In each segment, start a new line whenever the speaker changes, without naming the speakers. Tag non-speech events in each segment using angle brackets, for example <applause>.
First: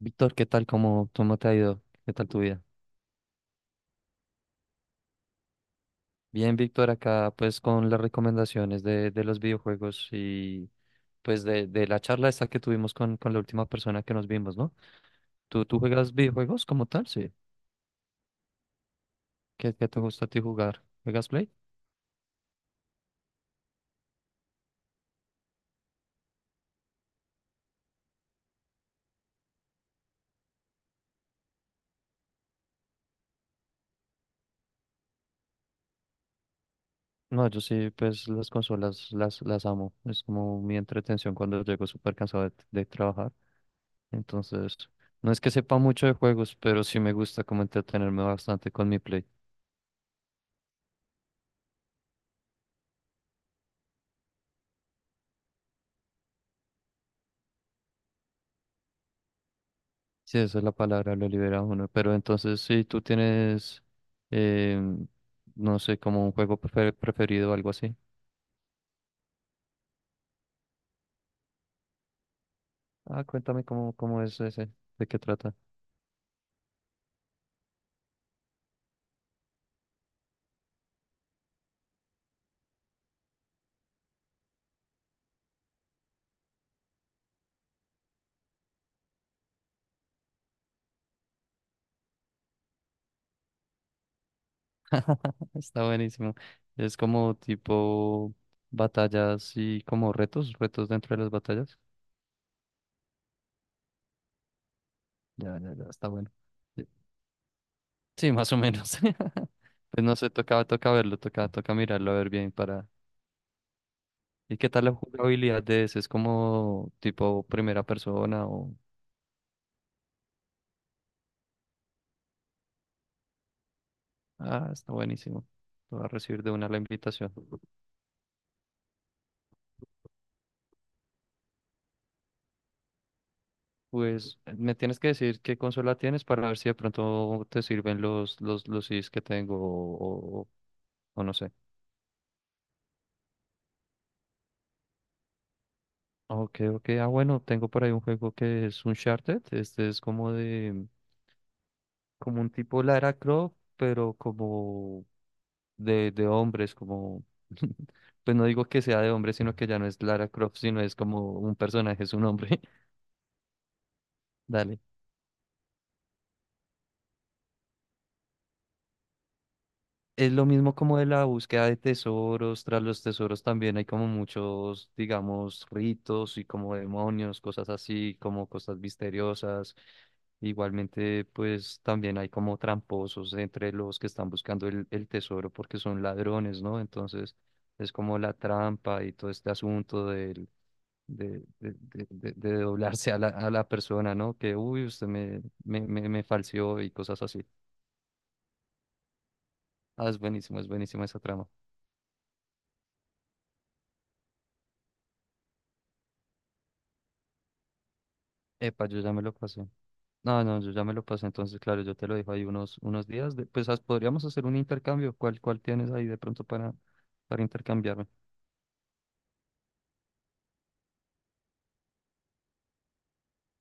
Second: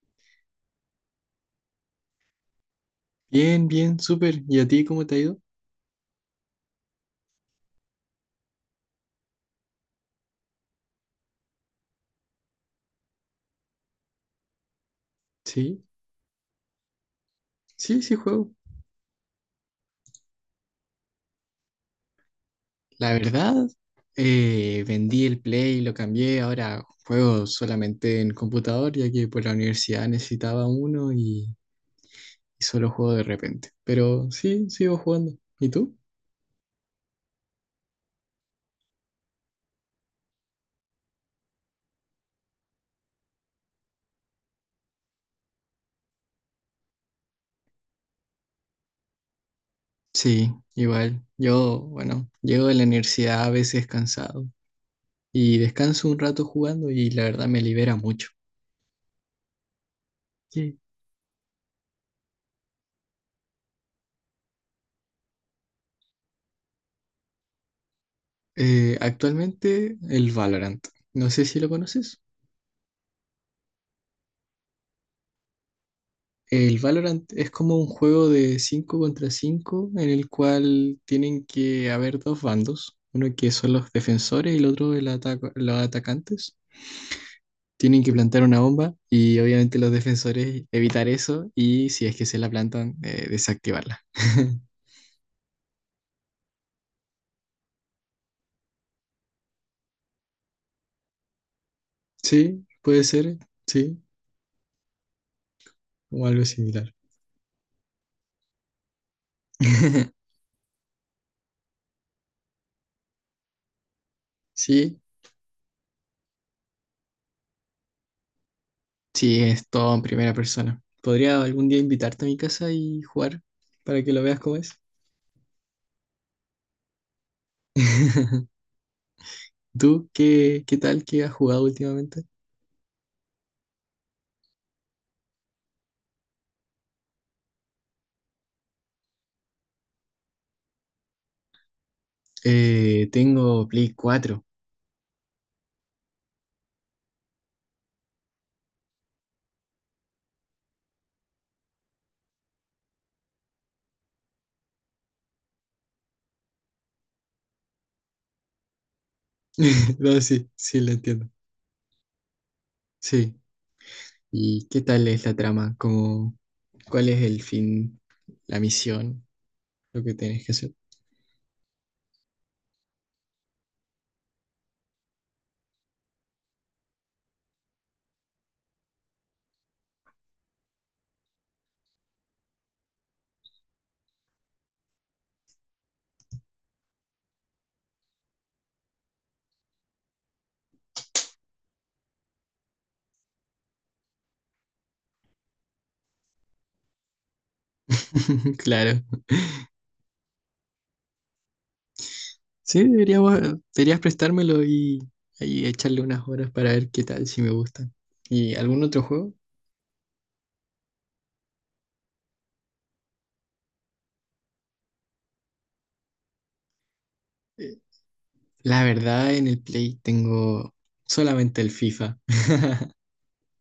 Víctor, ¿qué tal? ¿¿Cómo te ha ido? ¿Qué tal tu vida?
Bien, bien, súper. ¿Y a ti cómo te ha ido?
Bien, Víctor, acá pues con las recomendaciones de los videojuegos y pues de la charla esta que tuvimos con la última persona que nos vimos, ¿no? ¿¿Tú
Sí,
juegas videojuegos como tal? Sí.
sí, sí juego.
¿¿Qué te gusta a ti jugar? ¿Juegas Play?
La verdad, vendí el Play, lo cambié, ahora juego solamente en computador, ya que por la universidad necesitaba uno y solo juego de repente. Pero sí, sigo jugando. ¿Y tú?
No, yo sí, pues las consolas las amo. Es como mi entretención cuando llego súper cansado de trabajar. Entonces, no es que sepa mucho de juegos, pero sí me gusta como entretenerme bastante con mi Play.
Sí, igual. Yo, bueno, llego de la universidad a veces cansado y descanso un rato jugando y la verdad me libera mucho.
Sí, esa es la
Sí.
palabra, lo libera uno. Pero entonces, si tú tienes, em, no sé, como un juego preferido o algo así.
Actualmente el Valorant. No sé si lo conoces.
Ah, cuéntame cómo es ese, de qué trata.
El Valorant es como un juego de 5 contra 5 en el cual tienen que haber dos bandos, uno que son los defensores y el otro los atacantes. Tienen que plantar una bomba y obviamente los defensores evitar eso y si es que se la plantan, desactivarla. <laughs>
<laughs> Está buenísimo. Es como tipo batallas y como retos, retos dentro de las batallas.
Sí, puede ser, sí,
Ya, ya, ya, está
o
bueno.
algo similar.
Sí, sí, más o menos. <laughs> Pues no
<laughs>
sé, toca, toca verlo, toca, toca mirarlo a ver bien para... ¿Y qué tal la
Sí,
jugabilidad de ese? ¿Es como tipo primera persona o...?
sí, es todo en primera persona. Podría algún día invitarte a mi casa y jugar para que lo veas cómo
Ah,
es.
está buenísimo. Te voy a recibir de una la invitación.
<laughs> ¿Tú qué tal que has jugado últimamente?
Pues me tienes que decir qué consola tienes para ver si de pronto te sirven los CDs que tengo o no sé.
Tengo Play 4.
Ok, ok. Ah, bueno, tengo por ahí un juego que es Uncharted. Este es como de, como un tipo Lara Croft, pero como de hombres, como, <laughs> pues no digo que sea de hombres, sino que ya no
<laughs>
es
No,
Lara
sí,
Croft,
sí,
sino
lo
es
entiendo.
como un personaje, es un hombre.
Sí.
<laughs>
¿Y
Dale.
qué tal es la trama? Como, ¿cuál es el fin, la misión, lo que
Es
tienes
lo
que hacer?
mismo como de la búsqueda de tesoros, tras los tesoros también hay como muchos, digamos, ritos y como demonios, cosas así, como cosas misteriosas. Igualmente, pues también hay como tramposos entre los que están buscando el tesoro porque son ladrones, ¿no? Entonces es como la trampa y todo este asunto de doblarse a la persona, ¿no? Que, uy, usted me falseó y cosas así.
<laughs> Claro.
Ah, es buenísimo, es buenísima esa trama.
Sí, deberías prestármelo y echarle unas horas para ver qué tal, si me gustan. ¿Y algún
Epa, yo
otro
ya me
juego?
lo pasé. No, no, yo ya me lo pasé. Entonces, claro, yo te lo dejo ahí unos días. Podríamos hacer un intercambio. ¿¿Cuál tienes ahí de pronto para
Eh,
intercambiarme?
La verdad, en el Play tengo solamente el FIFA. <laughs>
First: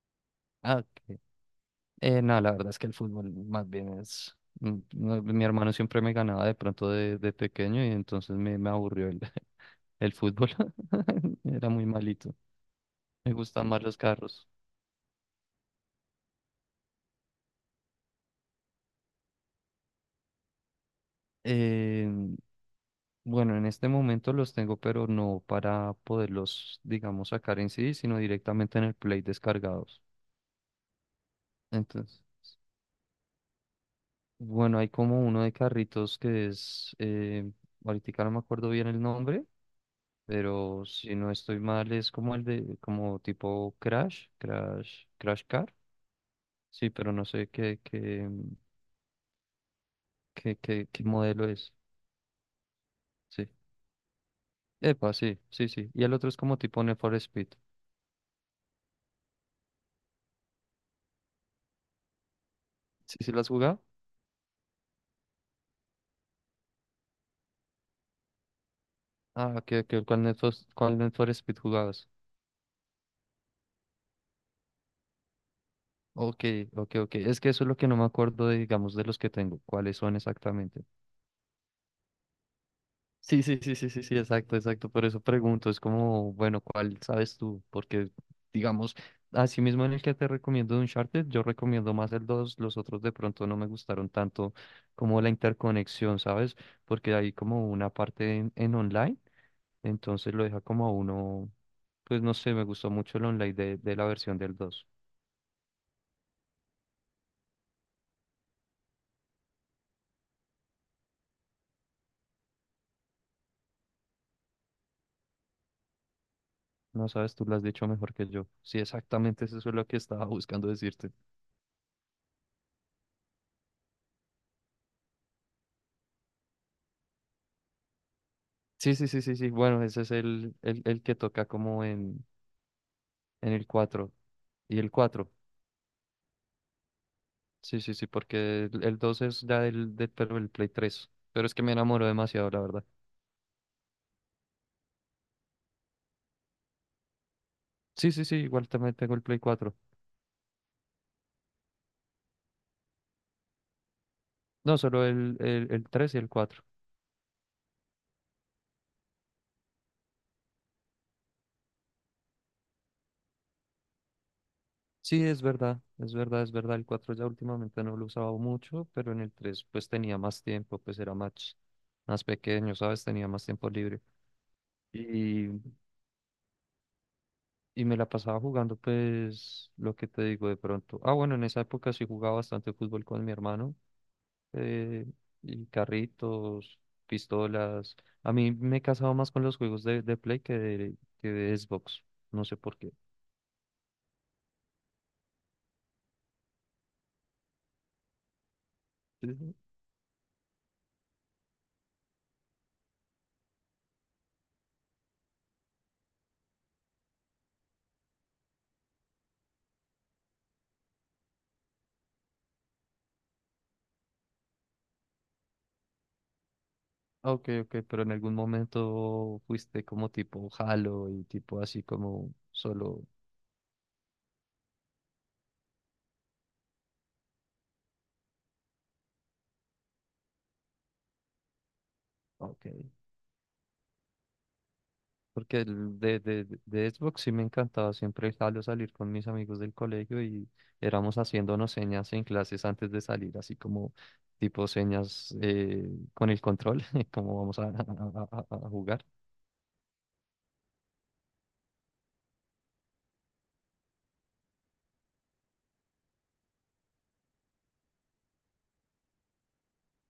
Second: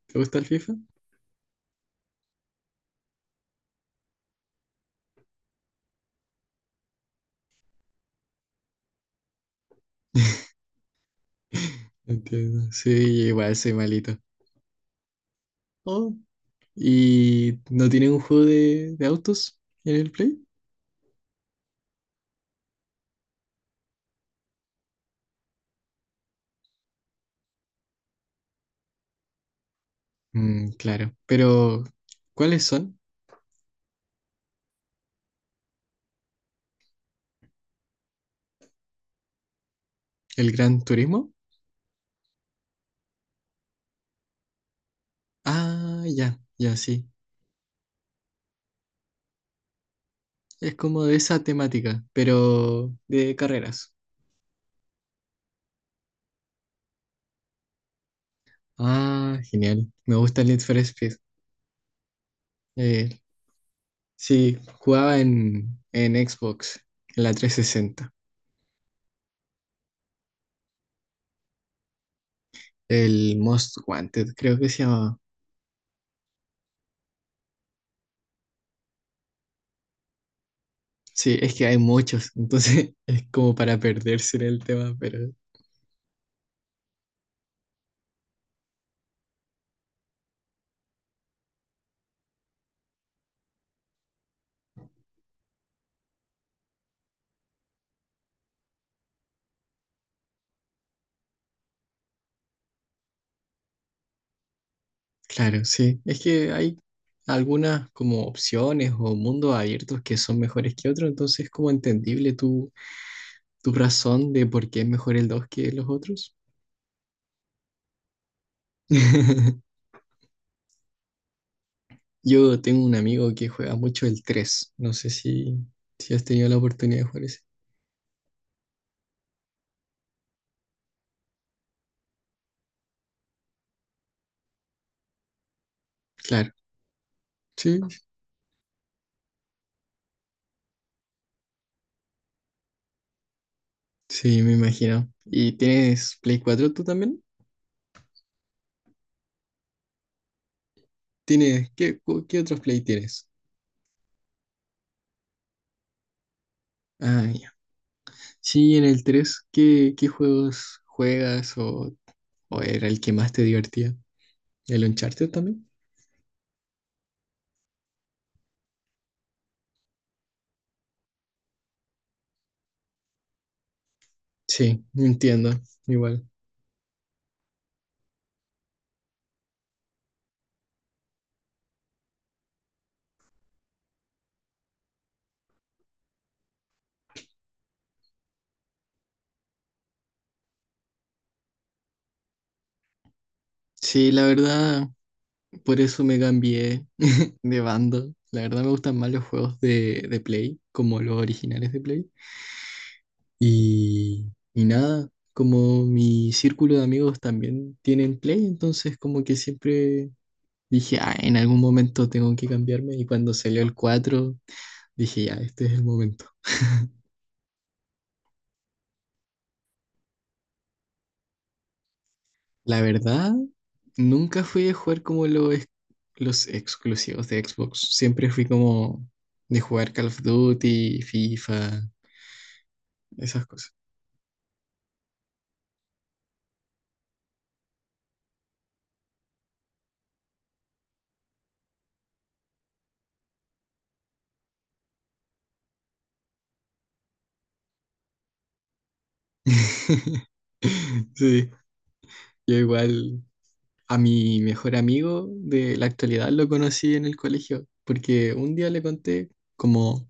¿Te gusta el FIFA?
Ah, ok. No, la verdad es que el fútbol más bien es... mm, no, mi hermano siempre me ganaba de pronto de pequeño y entonces me aburrió <laughs> el
<laughs>
fútbol. <laughs> Era muy malito.
Entiendo. Sí,
Me
igual
gustan
soy
más los
malito.
carros.
Oh, ¿y no tienen un juego de autos en el Play?
Eh, bueno, en este momento los tengo, pero no para poderlos, digamos, sacar en sí, sino directamente en el Play descargados.
Mm, claro. Pero,
Entonces,
¿cuáles son?
bueno, hay como uno de carritos que es, ahorita no me acuerdo bien el nombre,
¿El Gran
pero si no
Turismo?
estoy mal es como el de, como tipo Crash Car.
Ah, ya, ya,
Sí,
sí.
pero no sé qué, qué, qué,
Es
qué, qué
como de esa
modelo es.
temática, pero de
Sí.
carreras.
Epa, sí, sí, sí. Y el otro es como tipo Need for Speed.
Ah, genial. Me gusta el Need for Speed. Eh,
¿Sí, sí lo has jugado?
sí, jugaba en Xbox, en la 360.
Ah, que cuál Need for Speed jugabas?
El Most Wanted, creo que se llamaba.
Ok, ok, ok. Es que eso es lo que no me acuerdo, de, digamos, de los que tengo. ¿Cuáles son exactamente?
Sí, es que hay muchos, entonces <laughs> es
Sí,
como
sí, sí,
para
sí, sí, sí,
perderse en
exacto,
el
exacto.
tema,
Por eso
pero
pregunto, es como, bueno, ¿cuál sabes tú? Porque, digamos, así mismo en el que te recomiendo de Uncharted, yo recomiendo más el dos, los otros de pronto no me gustaron tanto como la interconexión, ¿sabes? Porque hay como una parte en online, entonces lo deja como a uno, pues no sé, me gustó mucho el online de la versión del dos.
claro, sí, es que hay algunas como opciones o mundos abiertos que son mejores que otros, entonces es como entendible tu razón de por qué es mejor el 2 que los otros.
No sabes, tú lo has dicho mejor que yo. Sí, exactamente eso es
<laughs>
lo que estaba <laughs> buscando decirte.
Yo tengo un amigo que juega mucho el 3, no sé si has tenido la oportunidad de jugar ese.
Sí, sí, sí, sí, sí. Bueno, ese es el que toca como en el cuatro. Y el cuatro.
Claro, sí,
Sí, sí, sí, porque el 2 es ya del, pero el Play tres. Pero es que me enamoro demasiado, la verdad.
sí, me imagino. ¿Y tienes Play 4 tú también?
Sí, sí, sí, igual también tengo el Play cuatro.
¿Tienes, qué otros Play tienes?
No, solo el 3 y el cuatro.
Ah, sí, en el 3 ¿qué juegos juegas o era el que más te divertía? ¿El
Sí,
Uncharted
es
también?
verdad, es verdad, es verdad. El 4 ya últimamente no lo usaba mucho, pero en el 3 pues tenía más tiempo, pues era más, más pequeño, ¿sabes? Tenía más tiempo libre.
Sí,
Y,
entiendo, igual.
y me la pasaba jugando, pues, lo que te digo de pronto. Ah, bueno, en esa época sí jugaba bastante fútbol con mi hermano. eh, y carritos, pistolas. A mí me he casado más con los juegos de Play que que de Xbox. No sé por qué.
Sí, la verdad, por eso me cambié de bando. La verdad me gustan más los
Ujú.
juegos de Play, como los originales de Play. Y, y nada, como mi círculo de amigos también tienen Play, entonces como que siempre dije, ah, en algún momento tengo que cambiarme. Y cuando salió el 4 dije, ya, este es el momento.
Ah, ok, ok, pero en algún momento fuiste como tipo Halo y tipo así como
La
solo...
verdad, nunca fui de jugar como los exclusivos de Xbox. Siempre fui como de jugar Call of Duty, FIFA,
ah, ok.
esas cosas.
Porque el de Xbox sí me encantaba siempre el Halo, salir con mis amigos del colegio y éramos haciéndonos señas en clases antes de salir, así como tipo señas con el control, <laughs> como vamos a jugar.
<laughs> Sí, yo igual, a mi mejor amigo de la actualidad lo conocí en el colegio, porque un día le conté como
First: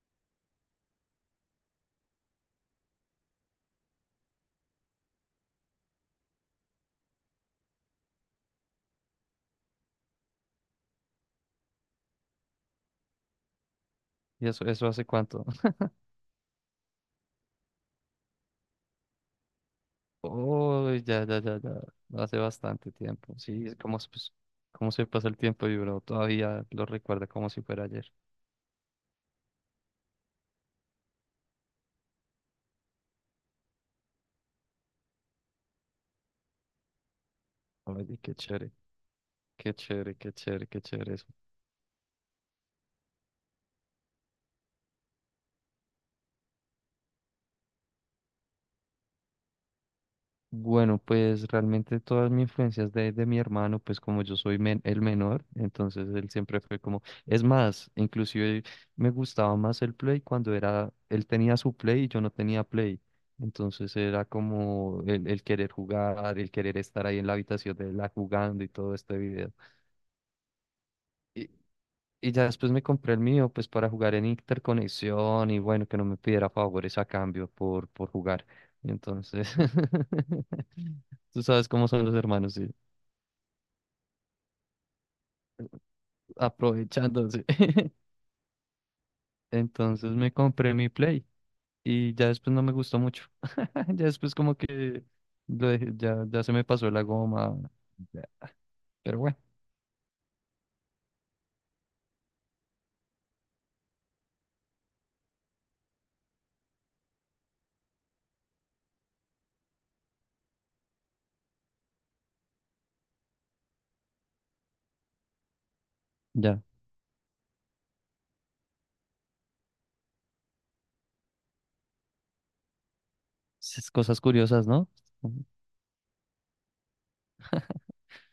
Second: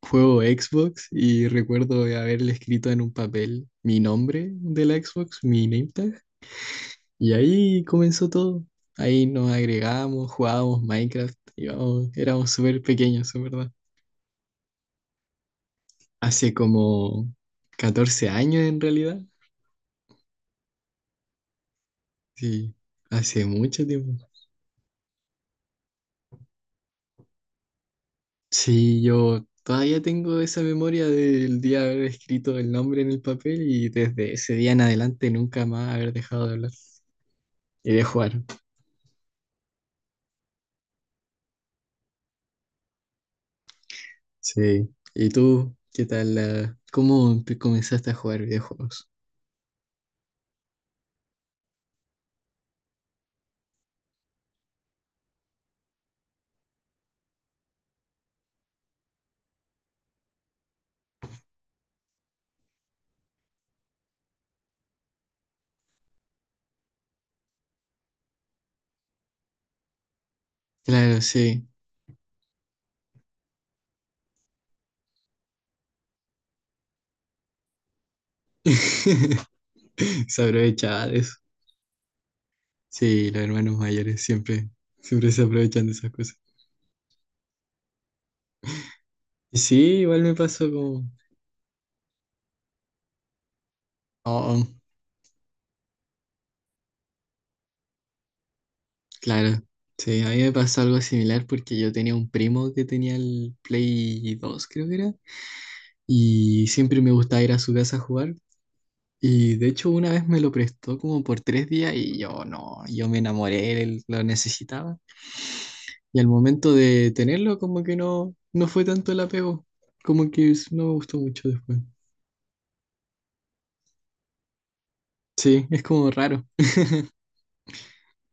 juego Xbox y recuerdo haberle escrito en un papel mi nombre de la Xbox, mi name tag, y ahí comenzó todo. Ahí nos agregamos, jugábamos Minecraft, íbamos, éramos súper pequeños, en verdad.
¿Y eso hace cuánto? <laughs>
Hace como 14 años en realidad.
Oh, ya, ya, ya, ya. No hace
Sí,
bastante tiempo.
hace
Sí, es
mucho
como,
tiempo.
pues, cómo se pasa el tiempo y uno todavía lo recuerda como si fuera ayer.
Sí, yo todavía tengo esa memoria del día de haber escrito el nombre en el papel y desde ese día en adelante nunca más haber dejado de hablar y de
Oye,
jugar.
qué chévere, qué chévere, qué chévere, qué chévere.
Sí. ¿Y tú qué tal? ¿Cómo comenzaste a jugar videojuegos?
Bueno, pues realmente todas mis influencias de mi hermano, pues como yo soy el menor, entonces él siempre fue como, es más, inclusive me gustaba más el Play cuando era, él tenía su Play y yo no tenía Play, entonces era como el querer jugar, el querer estar ahí en la habitación de la jugando y todo este video.
Claro,
Y,
sí.
y ya después me compré el mío, pues para jugar en interconexión y bueno, que no me pidiera favores a cambio por jugar. Y
<laughs>
entonces,
<laughs> Se
<laughs>
aprovechaba de eso.
tú sabes cómo son los hermanos, sí,
Sí, los hermanos mayores siempre, siempre se aprovechan de esas cosas.
aprovechándose. <laughs>
Y sí,
Entonces
igual
me
me pasó
compré mi
como...
Play y ya después no me gustó mucho. <laughs> Ya después como
Oh, oh,
que ya, ya se me pasó la goma. Ya, pero bueno,
claro. Sí, a mí me pasó algo similar porque yo tenía un primo que tenía el Play 2, creo que era, y siempre me gustaba ir a su casa a jugar. Y de hecho una vez me lo prestó como por 3 días y yo no, yo me enamoré, él lo necesitaba. Y al
ya.
momento de tenerlo como que no, no fue tanto el apego, como que no me gustó mucho después.
Esas cosas curiosas, ¿no?
Sí, es como raro.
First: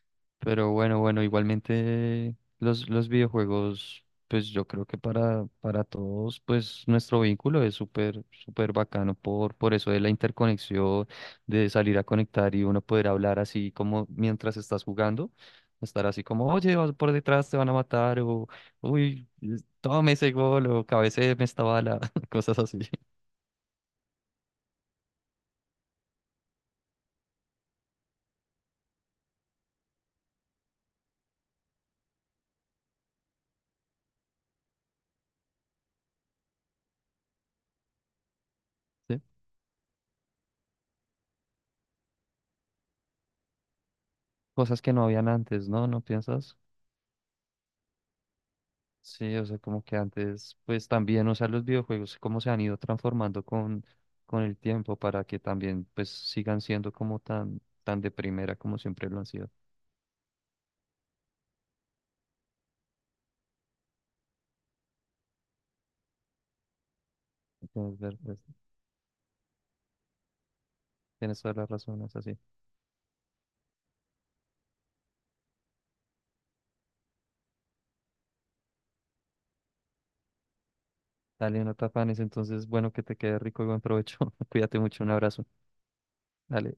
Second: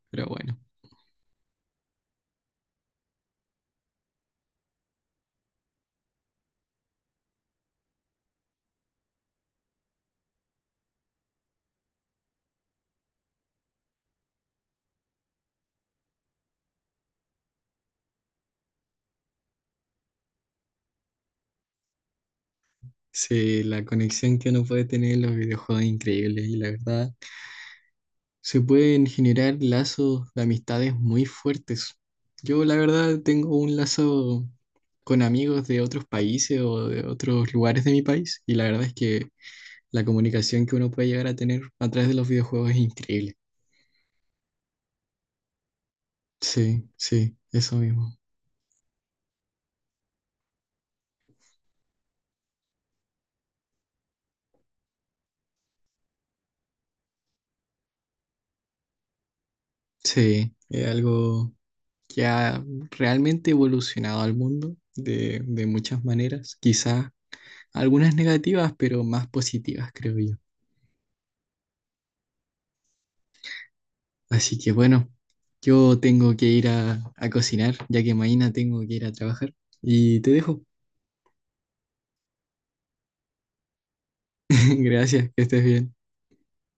Pero bueno,
Pero bueno, bueno, igualmente los videojuegos, pues yo creo que para todos, pues nuestro vínculo es súper, súper bacano por eso de la interconexión, de salir a conectar y uno poder hablar así como mientras estás jugando, estar así como, oye, vas por detrás, te van a matar, o uy, tome ese gol, o cabecéeme esta bala, <laughs> cosas así,
sí, la conexión que uno puede tener en los videojuegos es increíble y la verdad se pueden generar lazos de amistades muy fuertes. Yo la verdad tengo un lazo con amigos de otros países o de otros lugares de mi país y la verdad es
¿sí?
que la comunicación que uno puede llegar a tener a través de los videojuegos es increíble.
Cosas que no habían antes, ¿no? ¿No piensas?
Sí, sí, eso mismo.
Sí, o sea, como que antes, pues también, o sea, los videojuegos, cómo se han ido transformando con el tiempo para que también, pues, sigan siendo como tan, tan de primera como siempre lo han sido.
Sí, es algo que ha realmente evolucionado al mundo de muchas maneras. Quizás
Tienes,
algunas
ver- es-
negativas, pero más positivas, creo yo.
Tienes toda la razón, es así.
Así que bueno, yo tengo que ir a cocinar, ya que mañana tengo que ir a trabajar. Y te dejo.
Dale, no te afanes, entonces, bueno, que te quede rico y buen provecho. <laughs>
<laughs>
Cuídate mucho, un
Gracias, que
abrazo.
estés bien.
Dale.